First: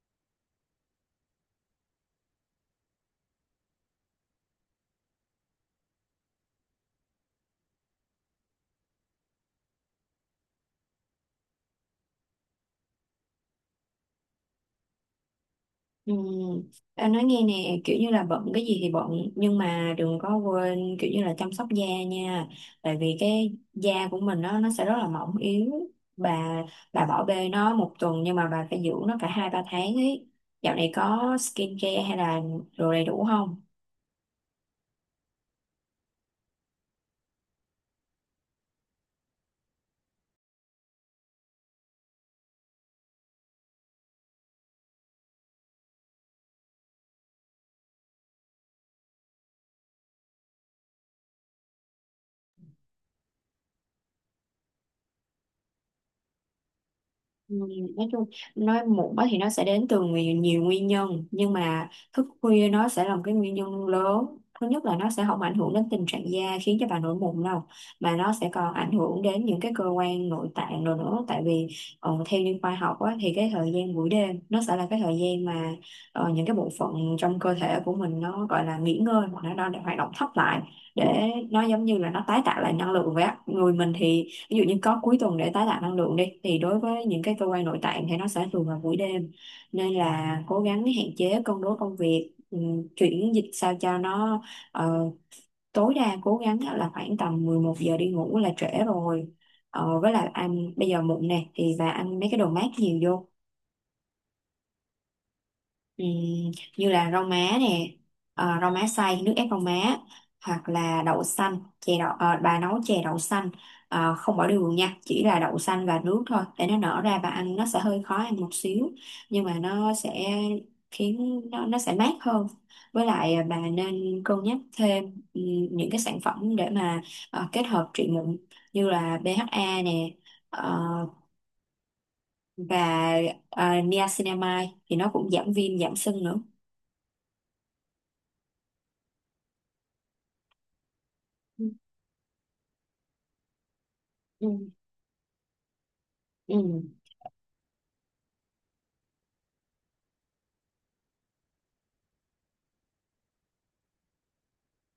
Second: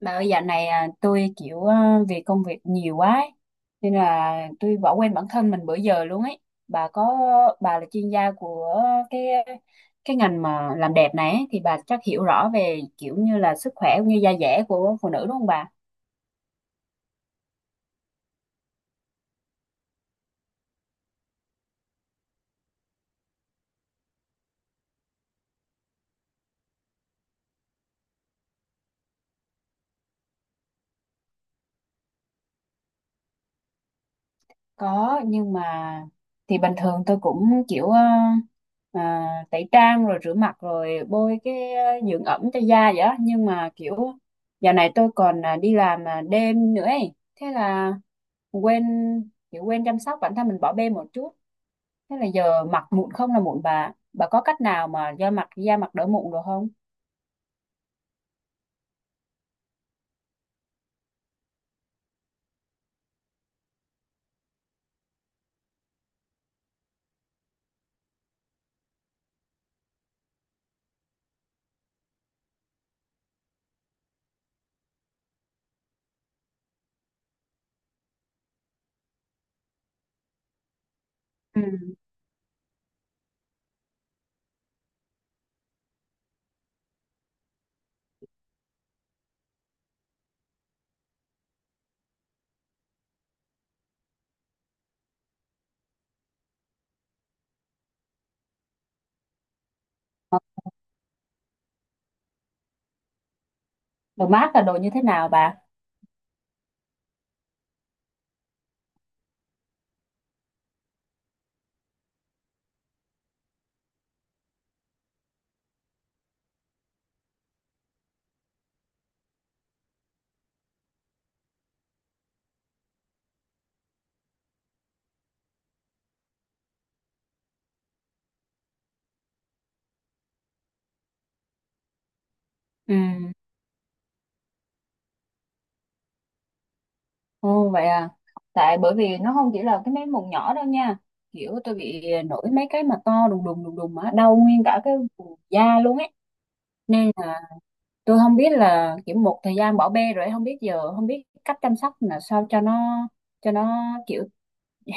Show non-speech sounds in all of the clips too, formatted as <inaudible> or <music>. Bà ơi, dạo này tôi vì công việc nhiều quá ấy, nên là tôi bỏ quên bản thân mình bữa giờ luôn ấy. Bà có bà là chuyên gia của cái cái ngành mà làm đẹp này ấy, thì bà chắc hiểu rõ về kiểu như là sức khỏe cũng như da dẻ của phụ nữ, đúng không bà? Ừ. Em nói nghe nè, kiểu như là bận cái gì thì bận, nhưng mà đừng có quên kiểu như là chăm sóc da nha. Tại vì cái da của mình nó sẽ rất là mỏng yếu. bà bà bỏ bê nó một tuần nhưng mà bà phải dưỡng nó cả hai ba tháng ấy. Dạo này có skin care hay là đồ đầy đủ không? Có, nhưng mà thì bình thường tôi cũng tẩy trang rồi rửa mặt rồi bôi dưỡng ẩm cho da vậy đó. Nhưng mà kiểu dạo này tôi còn đi làm đêm nữa ấy. Thế là quên, kiểu quên chăm sóc bản thân mình, bỏ bê một chút, thế là giờ mặt mụn không là mụn. Bà có cách nào mà do mặt, da mặt đỡ mụn được không? Ừ, nói chung, nói muộn á thì nó sẽ đến từ nhiều nguyên nhân, nhưng mà thức khuya nó sẽ là một cái nguyên nhân lớn. Thứ nhất là nó sẽ không ảnh hưởng đến tình trạng da khiến cho bà nổi mụn đâu, mà nó sẽ còn ảnh hưởng đến những cái cơ quan nội tạng rồi nữa. Tại vì theo như khoa học á, thì cái thời gian buổi đêm nó sẽ là cái thời gian mà những cái bộ phận trong cơ thể của mình nó gọi là nghỉ ngơi, hoặc là nó đang hoạt động thấp lại, để Ừ. nó giống như là nó tái tạo lại năng lượng vậy á. Người mình thì ví dụ như có cuối tuần để tái tạo năng lượng đi, thì đối với những cái cơ quan nội tạng thì nó sẽ thường là buổi đêm. Nên là cố gắng hạn chế, cân đối công việc, chuyển dịch sao cho nó ờ, tối đa cố gắng là khoảng tầm 11 giờ đi ngủ là trễ rồi. Ờ, với lại ăn bây giờ muộn nè thì bà ăn mấy cái đồ mát nhiều vô. Đồ mát là đồ như thế nào bà? Ừm, Như là rau má nè, rau má xay, nước ép rau má, hoặc là đậu xanh, chè đậu, bà nấu chè đậu xanh, không bỏ đường nha, chỉ là đậu xanh và nước thôi để nó nở ra, và ăn nó sẽ hơi khó ăn một xíu, nhưng mà nó sẽ khiến nó sẽ mát hơn. Với lại bà nên cân nhắc thêm ừm, những cái sản phẩm để mà kết hợp trị mụn, như là BHA nè, ờ, Ừ. và niacinamide, thì nó cũng giảm viêm giảm sưng nữa. Ồ, vậy à. Tại bởi vì nó không chỉ là cái mấy mụn nhỏ đâu nha. Kiểu tôi bị nổi mấy cái mà to đùng đùng đùng đùng mà đau Ừ. nguyên cả cái vùng da luôn ấy. Ừ. Nên là tôi không biết là kiểu một thời gian bỏ bê rồi ấy, không biết giờ, không biết cách chăm sóc là sao cho nó kiểu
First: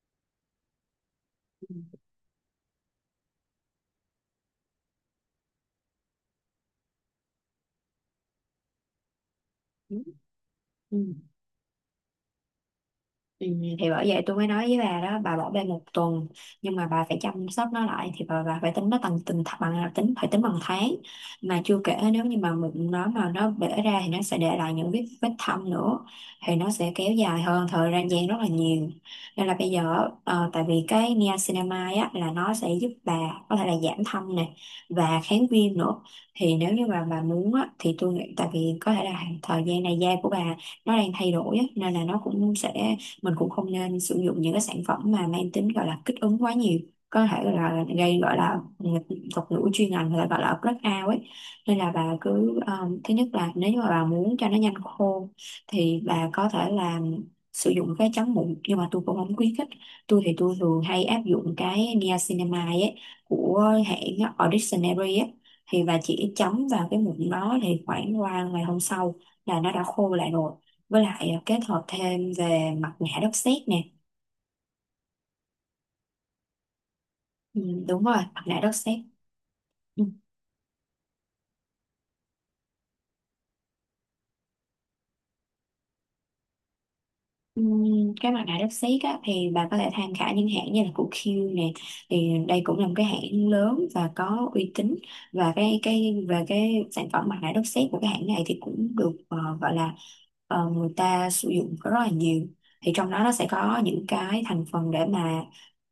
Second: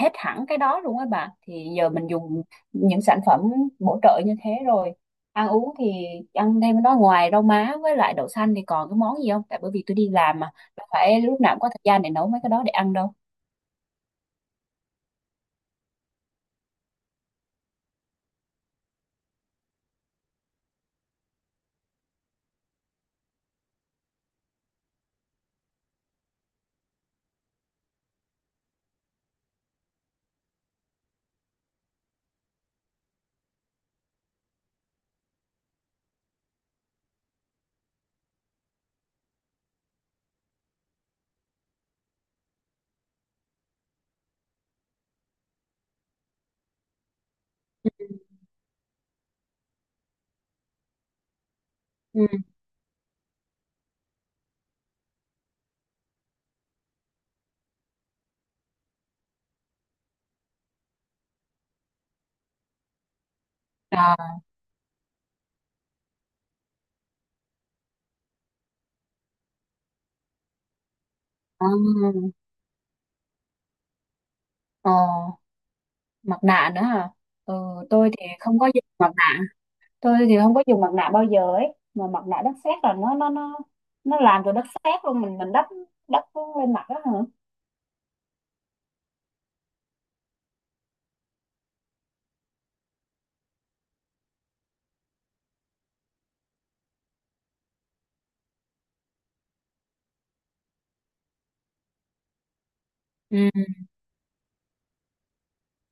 hết hẳn cái đó luôn á bà. Thì giờ Ừ. mình dùng những sản phẩm bổ trợ như thế rồi, ăn uống thì ăn thêm nó ngoài rau má với lại đậu xanh thì còn cái món gì không, tại bởi vì tôi Ừ. đi làm mà, đâu Ừ. phải lúc nào cũng có thời gian để nấu mấy cái đó để ăn đâu. Ừ. Thì bởi vậy tôi mới nói với bà đó, bà bỏ bê một tuần nhưng mà bà phải chăm sóc nó lại, thì bà phải tính nó bằng từng th- bằng à, tính phải tính bằng tháng. Mà chưa kể nếu như mà mụn nó mà nó bể ra thì nó sẽ để lại những vết vết thâm nữa, thì nó sẽ kéo dài hơn thời gian gian rất là nhiều. Nên là bây giờ, tại vì cái niacinamide á là nó sẽ giúp bà có thể là giảm thâm nè, và kháng viêm nữa. Thì nếu như mà bà muốn á thì tôi nghĩ, tại vì có thể là thời gian này da của bà nó đang thay đổi á, nên là nó cũng sẽ, mình cũng không nên sử dụng những cái sản phẩm mà mang tính gọi là kích ứng quá nhiều, có thể gọi là gây, gọi là thuật ngữ chuyên ngành là gọi là blackout ấy. Nên là bà Ừ. cứ thứ nhất là nếu như mà bà muốn cho nó nhanh khô thì bà có thể là sử dụng cái chắn mụn, nhưng mà tôi cũng không khuyến khích. Tôi thường hay áp dụng cái niacinamide ấy của à, hãng Ordinary ấy, thì bà chỉ chấm vào cái mụn đó thì khoảng qua ngày hôm sau là nó đã khô lại rồi. Với lại kết hợp à, thêm về mặt nạ đất sét nè. ờ, Mặt nạ nữa hả? Ừ, Ừ, Đúng tôi rồi, thì mặt nạ không có đất dùng sét. mặt nạ, Ừ. tôi thì không có dùng mặt nạ bao giờ ấy. Mà mặt nạ đất sét là nó nó làm từ đất sét luôn, mình đắp đắp lên mặt đó hả? Ừ, cái mặt nạ đất sét á, thì bà có thể tham khảo những hãng như là của Q nè, thì đây cũng là một cái hãng lớn và có uy tín. Và cái về cái sản phẩm mặt nạ đất sét của cái hãng này thì cũng được, gọi là, người ta sử dụng rất là nhiều. Thì trong đó nó sẽ Ừ. có những cái thành phần để mà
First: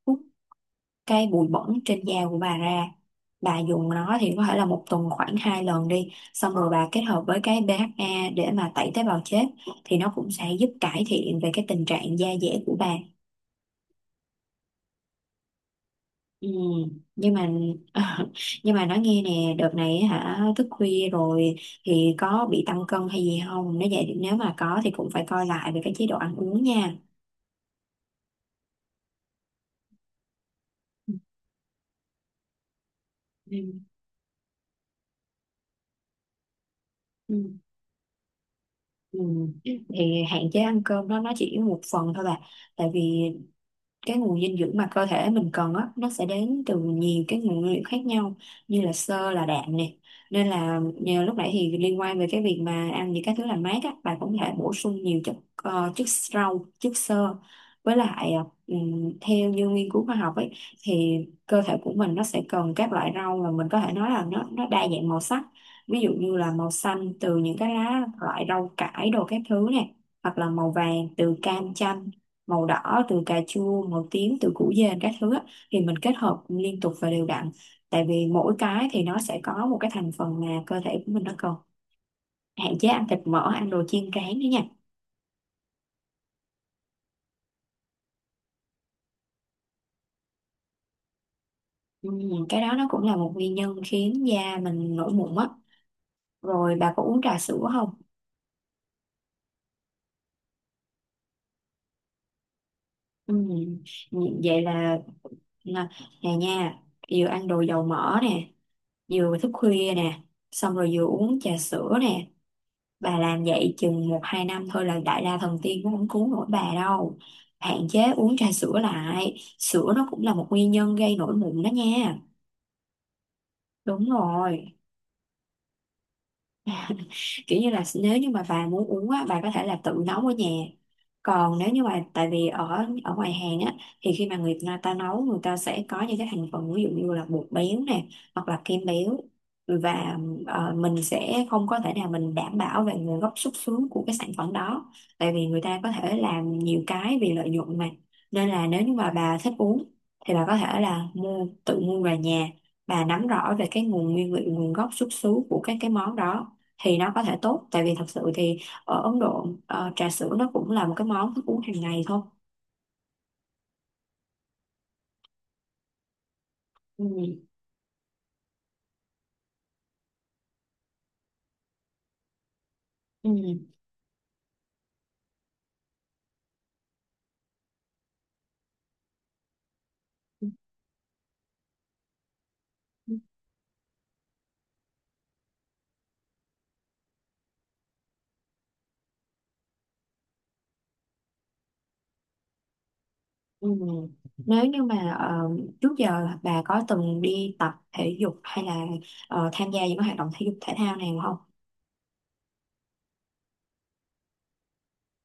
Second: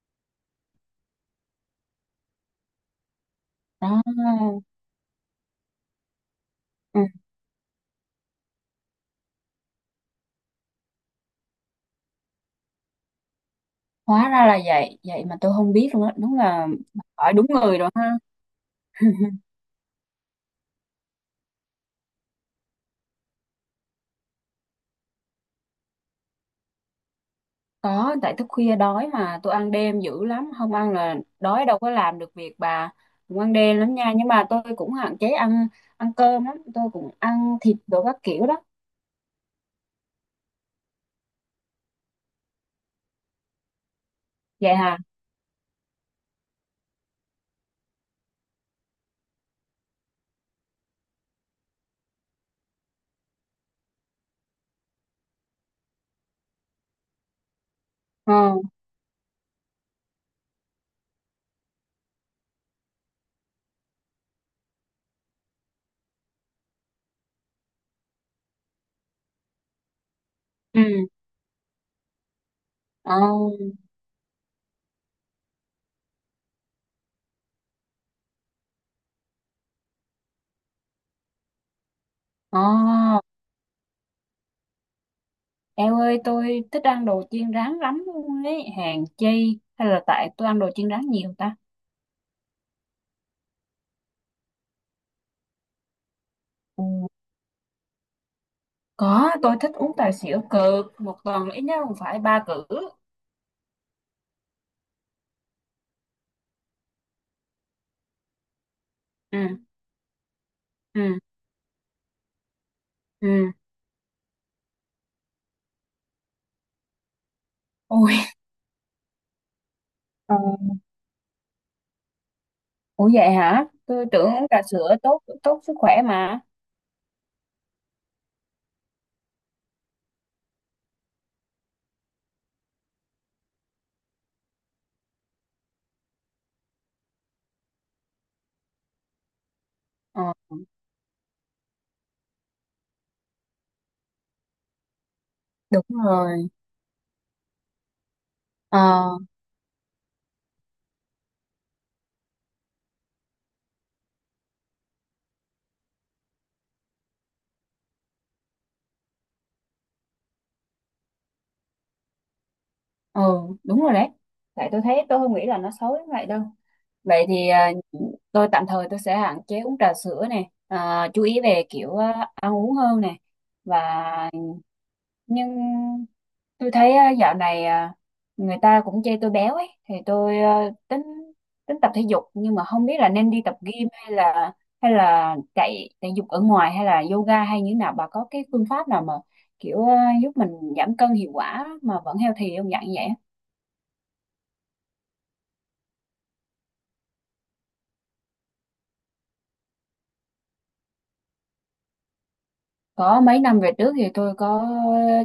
hút cái bụi bẩn trên da của bà ra. Bà dùng nó thì có thể là một tuần khoảng hai lần đi, xong rồi bà kết Đó. hợp với cái BHA để mà tẩy tế bào chết, thì nó cũng sẽ giúp cải thiện về cái tình trạng da dẻ của bà. Hóa ra là vậy vậy mà tôi không biết luôn á, đúng Ừ. là hỏi Nhưng đúng mà người rồi ha. <laughs> nhưng mà nói nghe <laughs> nè, đợt này á hả, thức khuya rồi thì có bị tăng cân hay gì không? Nếu vậy, nếu mà có thì cũng phải coi lại về cái chế độ ăn uống nha. Có, tại thức khuya đói mà, tôi ăn đêm dữ lắm, không ăn là đói đâu có làm được việc bà. Cũng ăn Ừ. đêm lắm nha, nhưng mà tôi cũng hạn chế ăn ăn cơm lắm, tôi cũng Ừ. ăn thịt đồ các kiểu đó. Ừ. Thì hạn chế ăn cơm đó, nó chỉ một phần thôi bà. Tại vì cái nguồn dinh Vậy dưỡng mà hả? cơ thể mình cần á, nó sẽ đến từ nhiều cái nguồn nguyên liệu khác nhau, như là xơ, là đạm nè. Nên là nhờ lúc nãy thì liên quan về cái việc mà ăn những cái thứ làm mát á, bạn cũng có thể bổ sung nhiều chất, chất rau, chất xơ. Với lại ờ theo như nghiên cứu khoa học ấy, thì cơ thể của mình nó sẽ cần các loại rau mà mình có thể nói là nó đa dạng màu sắc. Ví dụ như là màu xanh từ những cái lá, loại rau cải đồ các thứ nè, hoặc là màu ừ vàng từ cam chanh, màu đỏ ờ từ cà chua, màu tím từ củ dền các thứ á, thì mình kết hợp liên tục và đều đặn. Tại vì mỗi cái thì nó sẽ có một cái thành phần mà cơ thể của mình nó cần. Hạn chế ăn thịt ờ mỡ, ăn đồ chiên rán nữa nha. Eo ơi, tôi thích ăn đồ chiên rán lắm luôn ấy, hèn chi, hay là tại tôi ăn đồ chiên rán nhiều ta? ừ, cái đó nó cũng là một nguyên nhân khiến da mình nổi mụn á. Rồi ừ bà có uống trà sữa không? Có, tôi thích uống trà sữa cực, một tuần ít nhất cũng phải ba cữ. ừ, Vậy là, nè, nè nha, vừa ăn đồ dầu mỡ nè, vừa Ừ, thức khuya nè, xong rồi vừa ừ, uống trà sữa nè, bà làm ừ. vậy chừng một hai năm thôi là đại la thần tiên cũng không cứu nổi bà đâu. Hạn chế Ui. uống trà sữa lại, sữa nó cũng là ờ, một nguyên nhân gây nổi mụn đó nha. Ủa vậy hả? Tôi Đúng tưởng uống trà rồi, sữa tốt, tốt sức khỏe mà. kiểu như là nếu như mà bà muốn uống á, bà có thể là tự nấu ở nhà. Còn nếu như mà, tại vì ở ở ngoài hàng á, thì khi mà người ta nấu, người ta sẽ có những cái thành phần, ví dụ như là bột béo nè, hoặc là kem béo, và Ờ, mình sẽ không có thể nào mình đảm bảo về nguồn gốc xuất xứ của cái sản phẩm đó. Tại vì người ta đúng có thể rồi. làm nhiều cái vì lợi nhuận mà. Nên là nếu như Ờ, mà bà thích uống thì bà có thể là tự mua về nhà, bà nắm rõ về cái nguồn nguyên liệu, nguồn gốc xuất xứ của các cái món đó, thì nó có thể tốt. Tại vì thật sự thì ở Ấn Độ, trà sữa nó cũng là một cái món thức uống hàng ngày thôi. ờ, đúng rồi đấy. Tại tôi thấy, tôi không nghĩ là nó xấu như vậy đâu. Vậy Ừ. thì tôi tạm thời tôi sẽ hạn chế uống trà sữa nè, chú ý về ăn uống hơn nè. Ừ. Và, nhưng tôi thấy dạo này người ta cũng chê tôi béo ấy, thì tôi tính tính tập thể dục, nhưng mà không biết là nên đi tập gym hay là chạy thể dục ở ngoài hay là yoga hay như thế nào. Bà có cái phương pháp nào mà giúp mình giảm cân hiệu quả mà vẫn healthy không dạng vậy? Ừ. Nếu như mà trước giờ bà có từng đi tập thể dục hay là tham gia những cái hoạt động thể dục thể thao nào không? Có, mấy năm về trước thì tôi có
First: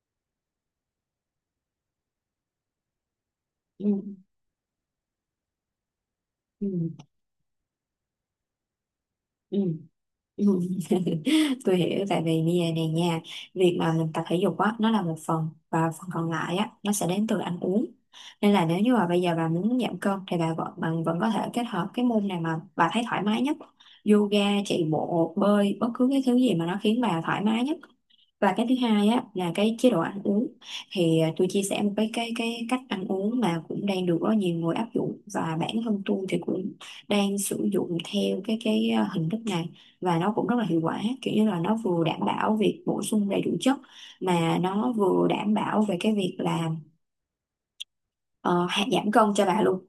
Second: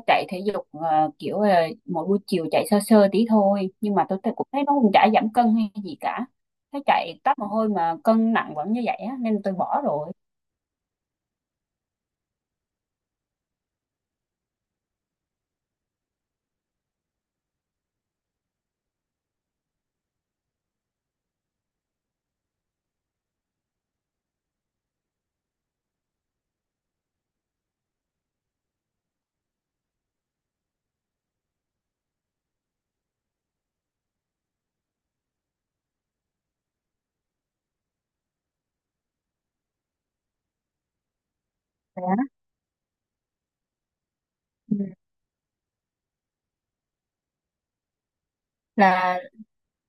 chạy thể dục kiểu là mỗi buổi chiều chạy sơ sơ tí thôi, Ừ. nhưng mà tôi cũng thấy nó cũng chả giảm cân hay gì cả, Ừ. thấy chạy tắt mồ hôi mà cân nặng vẫn như vậy á, nên tôi Ừ. bỏ rồi. Ừ. <laughs> Tôi hiểu, tại vì bây giờ này nha, việc mà mình tập thể dục á nó là một phần, và phần còn lại á nó sẽ đến từ ăn uống. Nên là nếu như mà bây giờ bà muốn giảm cân thì bà vẫn bạn vẫn có thể kết hợp cái môn này mà bà thấy thoải mái nhất, yoga, chạy bộ, bơi, bất cứ cái thứ gì mà nó khiến bà thoải mái nhất. Và cái thứ hai á là cái chế độ ăn uống. Thì tôi chia sẻ một cái cách ăn uống mà cũng đang được rất nhiều người áp dụng, và bản thân tôi thì cũng đang sử dụng theo hình thức này, và nó cũng rất là hiệu quả. Kiểu như là nó vừa đảm bảo việc bổ sung đầy đủ chất, mà Ừ. nó vừa đảm bảo về cái việc là ờ, hạ giảm Là, cân cho bà luôn.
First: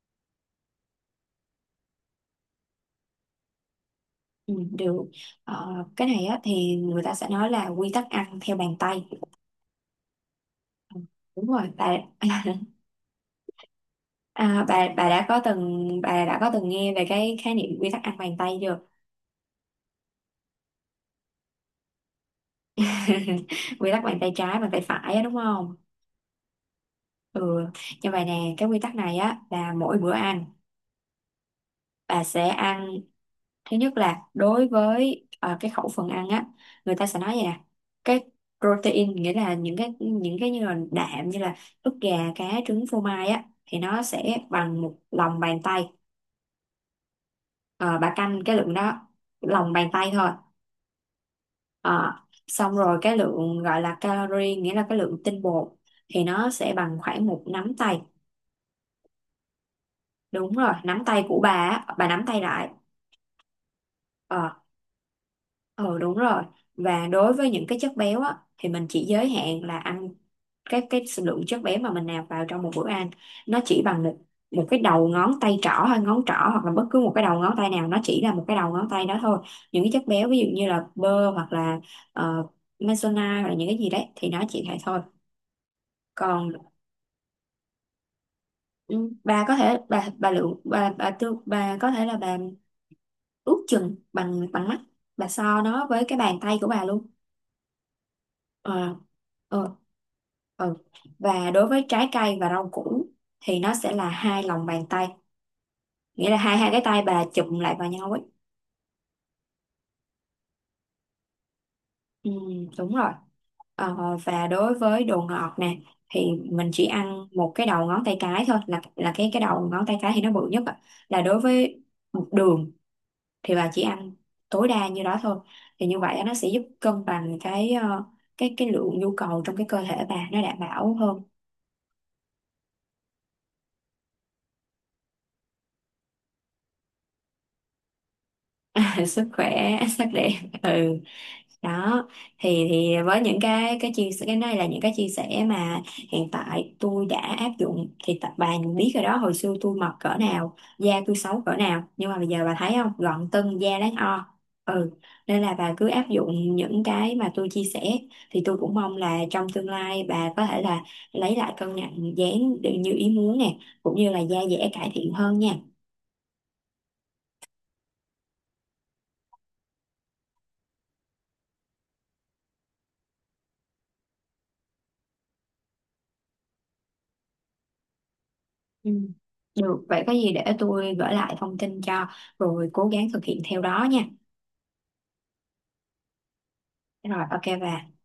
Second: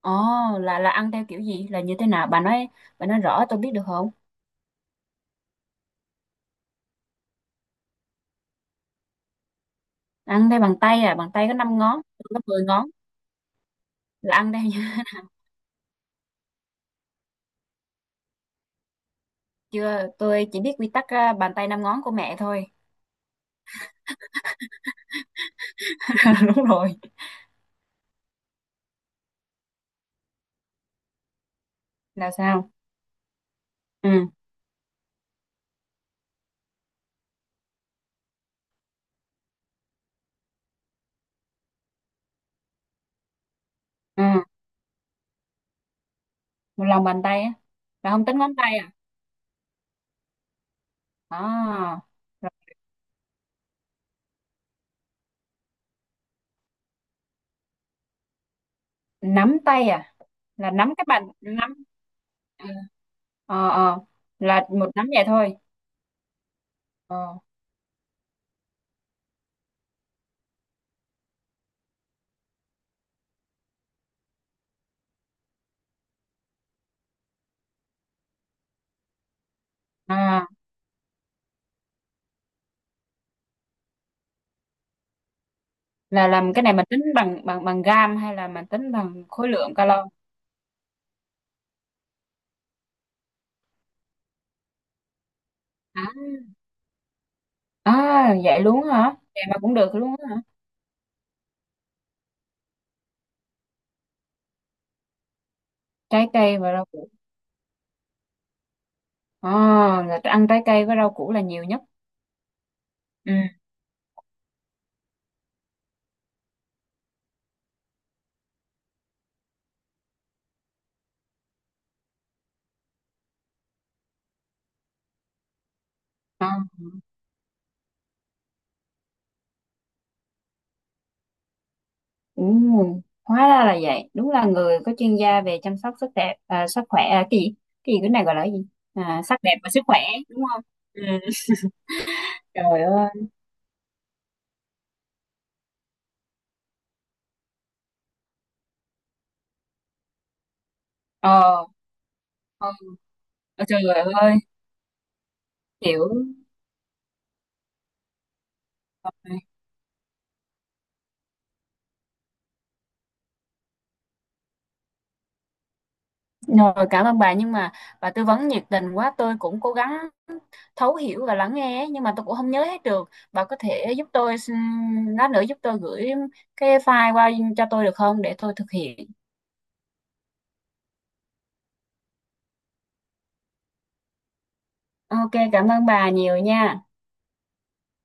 ồ, là ăn theo kiểu gì, là như thế nào bà nói rõ tôi biết được không? Ừ, Được. Ờ, cái này á, thì người ta sẽ nói là quy tắc ăn theo bàn tay. Ăn theo bằng tay à? Bàn Đúng tay có rồi 5 bà. ngón, tôi có <laughs> 10 ngón, là ăn theo à, bà nha? bà <laughs> đã có từng, bà đã có từng nghe về cái khái niệm quy tắc ăn bàn tay chưa? Chưa, tôi chỉ biết quy tắc bàn tay 5 ngón của mẹ thôi. <laughs> Quy tắc bàn tay trái, bàn tay phải á, đúng không? <laughs> Đúng rồi. Ừ. Như vậy nè, cái quy tắc này á là mỗi bữa ăn bà Là sẽ sao? ăn, thứ nhất là Ừ. đối với cái khẩu phần ăn á, người ta sẽ nói vậy nè, cái protein, nghĩa là những cái, những cái như là đạm, như là ức gà, cá, trứng, phô mai á, thì nó Ừ. sẽ bằng một lòng bàn tay. Một lòng bàn tay á? Ờ, Là bà không tính canh ngón cái lượng tay à? đó, lòng bàn tay thôi. À. Ờ, Là xong rồi cái lượng gọi là calorie, nghĩa là cái lượng tinh bột, thì nó sẽ bằng khoảng một nắm tay. nắm tay à? Đúng Là rồi, nắm, nắm các bạn tay của bà nắm? á, bà nắm tay à, lại. ờ ờ, Ờ, là một nắm vậy thôi? ừ đúng rồi. Và đối ờ với những cái chất béo á thì mình chỉ giới hạn là ăn cái lượng chất béo mà mình nạp vào trong một bữa ăn, nó chỉ bằng một cái đầu ngón tay trỏ, hay ngón trỏ, hoặc là bất cứ một cái đầu ngón tay nào, nó chỉ là một cái đầu ngón tay đó thôi. Những cái chất béo ví dụ À, như là bơ, hoặc là uh, maizena, hoặc là những cái gì đấy, thì nó chỉ vậy thôi. là còn làm cái này mình tính bằng, bằng gam hay là mình tính ừ, bằng bà khối có lượng thể calo? Bà lượng bà tương bà có thể là bà ước chừng bằng bằng mắt, bà so nó À, với cái bàn tay của bà luôn. à, vậy luôn Ờ, hả? Vậy mà ờ, cũng được luôn hả? ờ. Và đối với trái cây và rau củ thì nó sẽ là hai lòng bàn tay, Trái nghĩa là hai cây hai và cái rau tay củ? bà chụm lại vào nhau ấy. À, là ăn trái cây với rau củ là nhiều nhất? Ừ, đúng rồi. ừ Ờ, và đối với đồ ngọt nè, thì mình chỉ ăn một cái đầu ngón tay cái thôi, là cái đầu ngón tay cái thì nó bự nhất ạ. Là đối với đường thì bà chỉ ăn tối đa như đó thôi. Thì như vậy á, nó à, sẽ giúp cân bằng cái, cái lượng nhu cầu trong cái cơ thể bà nó đảm bảo hơn. ừ. Hóa ra là vậy, đúng là người có chuyên gia về chăm sóc sức đẹp, sức khỏe, cái gì, cái này gọi là cái gì? <laughs> Sức Sắc đẹp và khỏe, sức khỏe, sắc đẹp. đúng không? Ừ. Ừ. Đó, thì Trời thì với ơi. những cái chia sẻ cái này, là những cái chia sẻ mà hiện tại tôi đã áp dụng. Thì tập bà biết rồi đó, hồi xưa tôi mập cỡ nào, da tôi xấu cỡ Ờ, nào, nhưng mà bây giờ bà thấy không, không, gọn tưng, ờ, da trời đáng o. ơi, Ừ. Nên là bà cứ áp hiểu. dụng những cái mà tôi chia sẻ, thì tôi cũng mong là trong tương lai bà có thể là lấy lại cân nặng, dáng được như ý muốn nè, cũng như là da dẻ cải thiện hơn nha. Rồi, cảm ơn bà, nhưng mà bà tư vấn nhiệt tình quá, tôi cũng cố gắng thấu hiểu và lắng nghe ấy, nhưng mà tôi cũng không nhớ hết được. Bà có thể giúp tôi lát nữa giúp tôi gửi cái file qua cho tôi được không, để tôi thực Ừ. hiện. Được, vậy có gì để tôi gửi lại thông tin cho, rồi cố gắng thực hiện theo đó nha. Ok, cảm ơn bà nhiều nha. Rồi, ok về.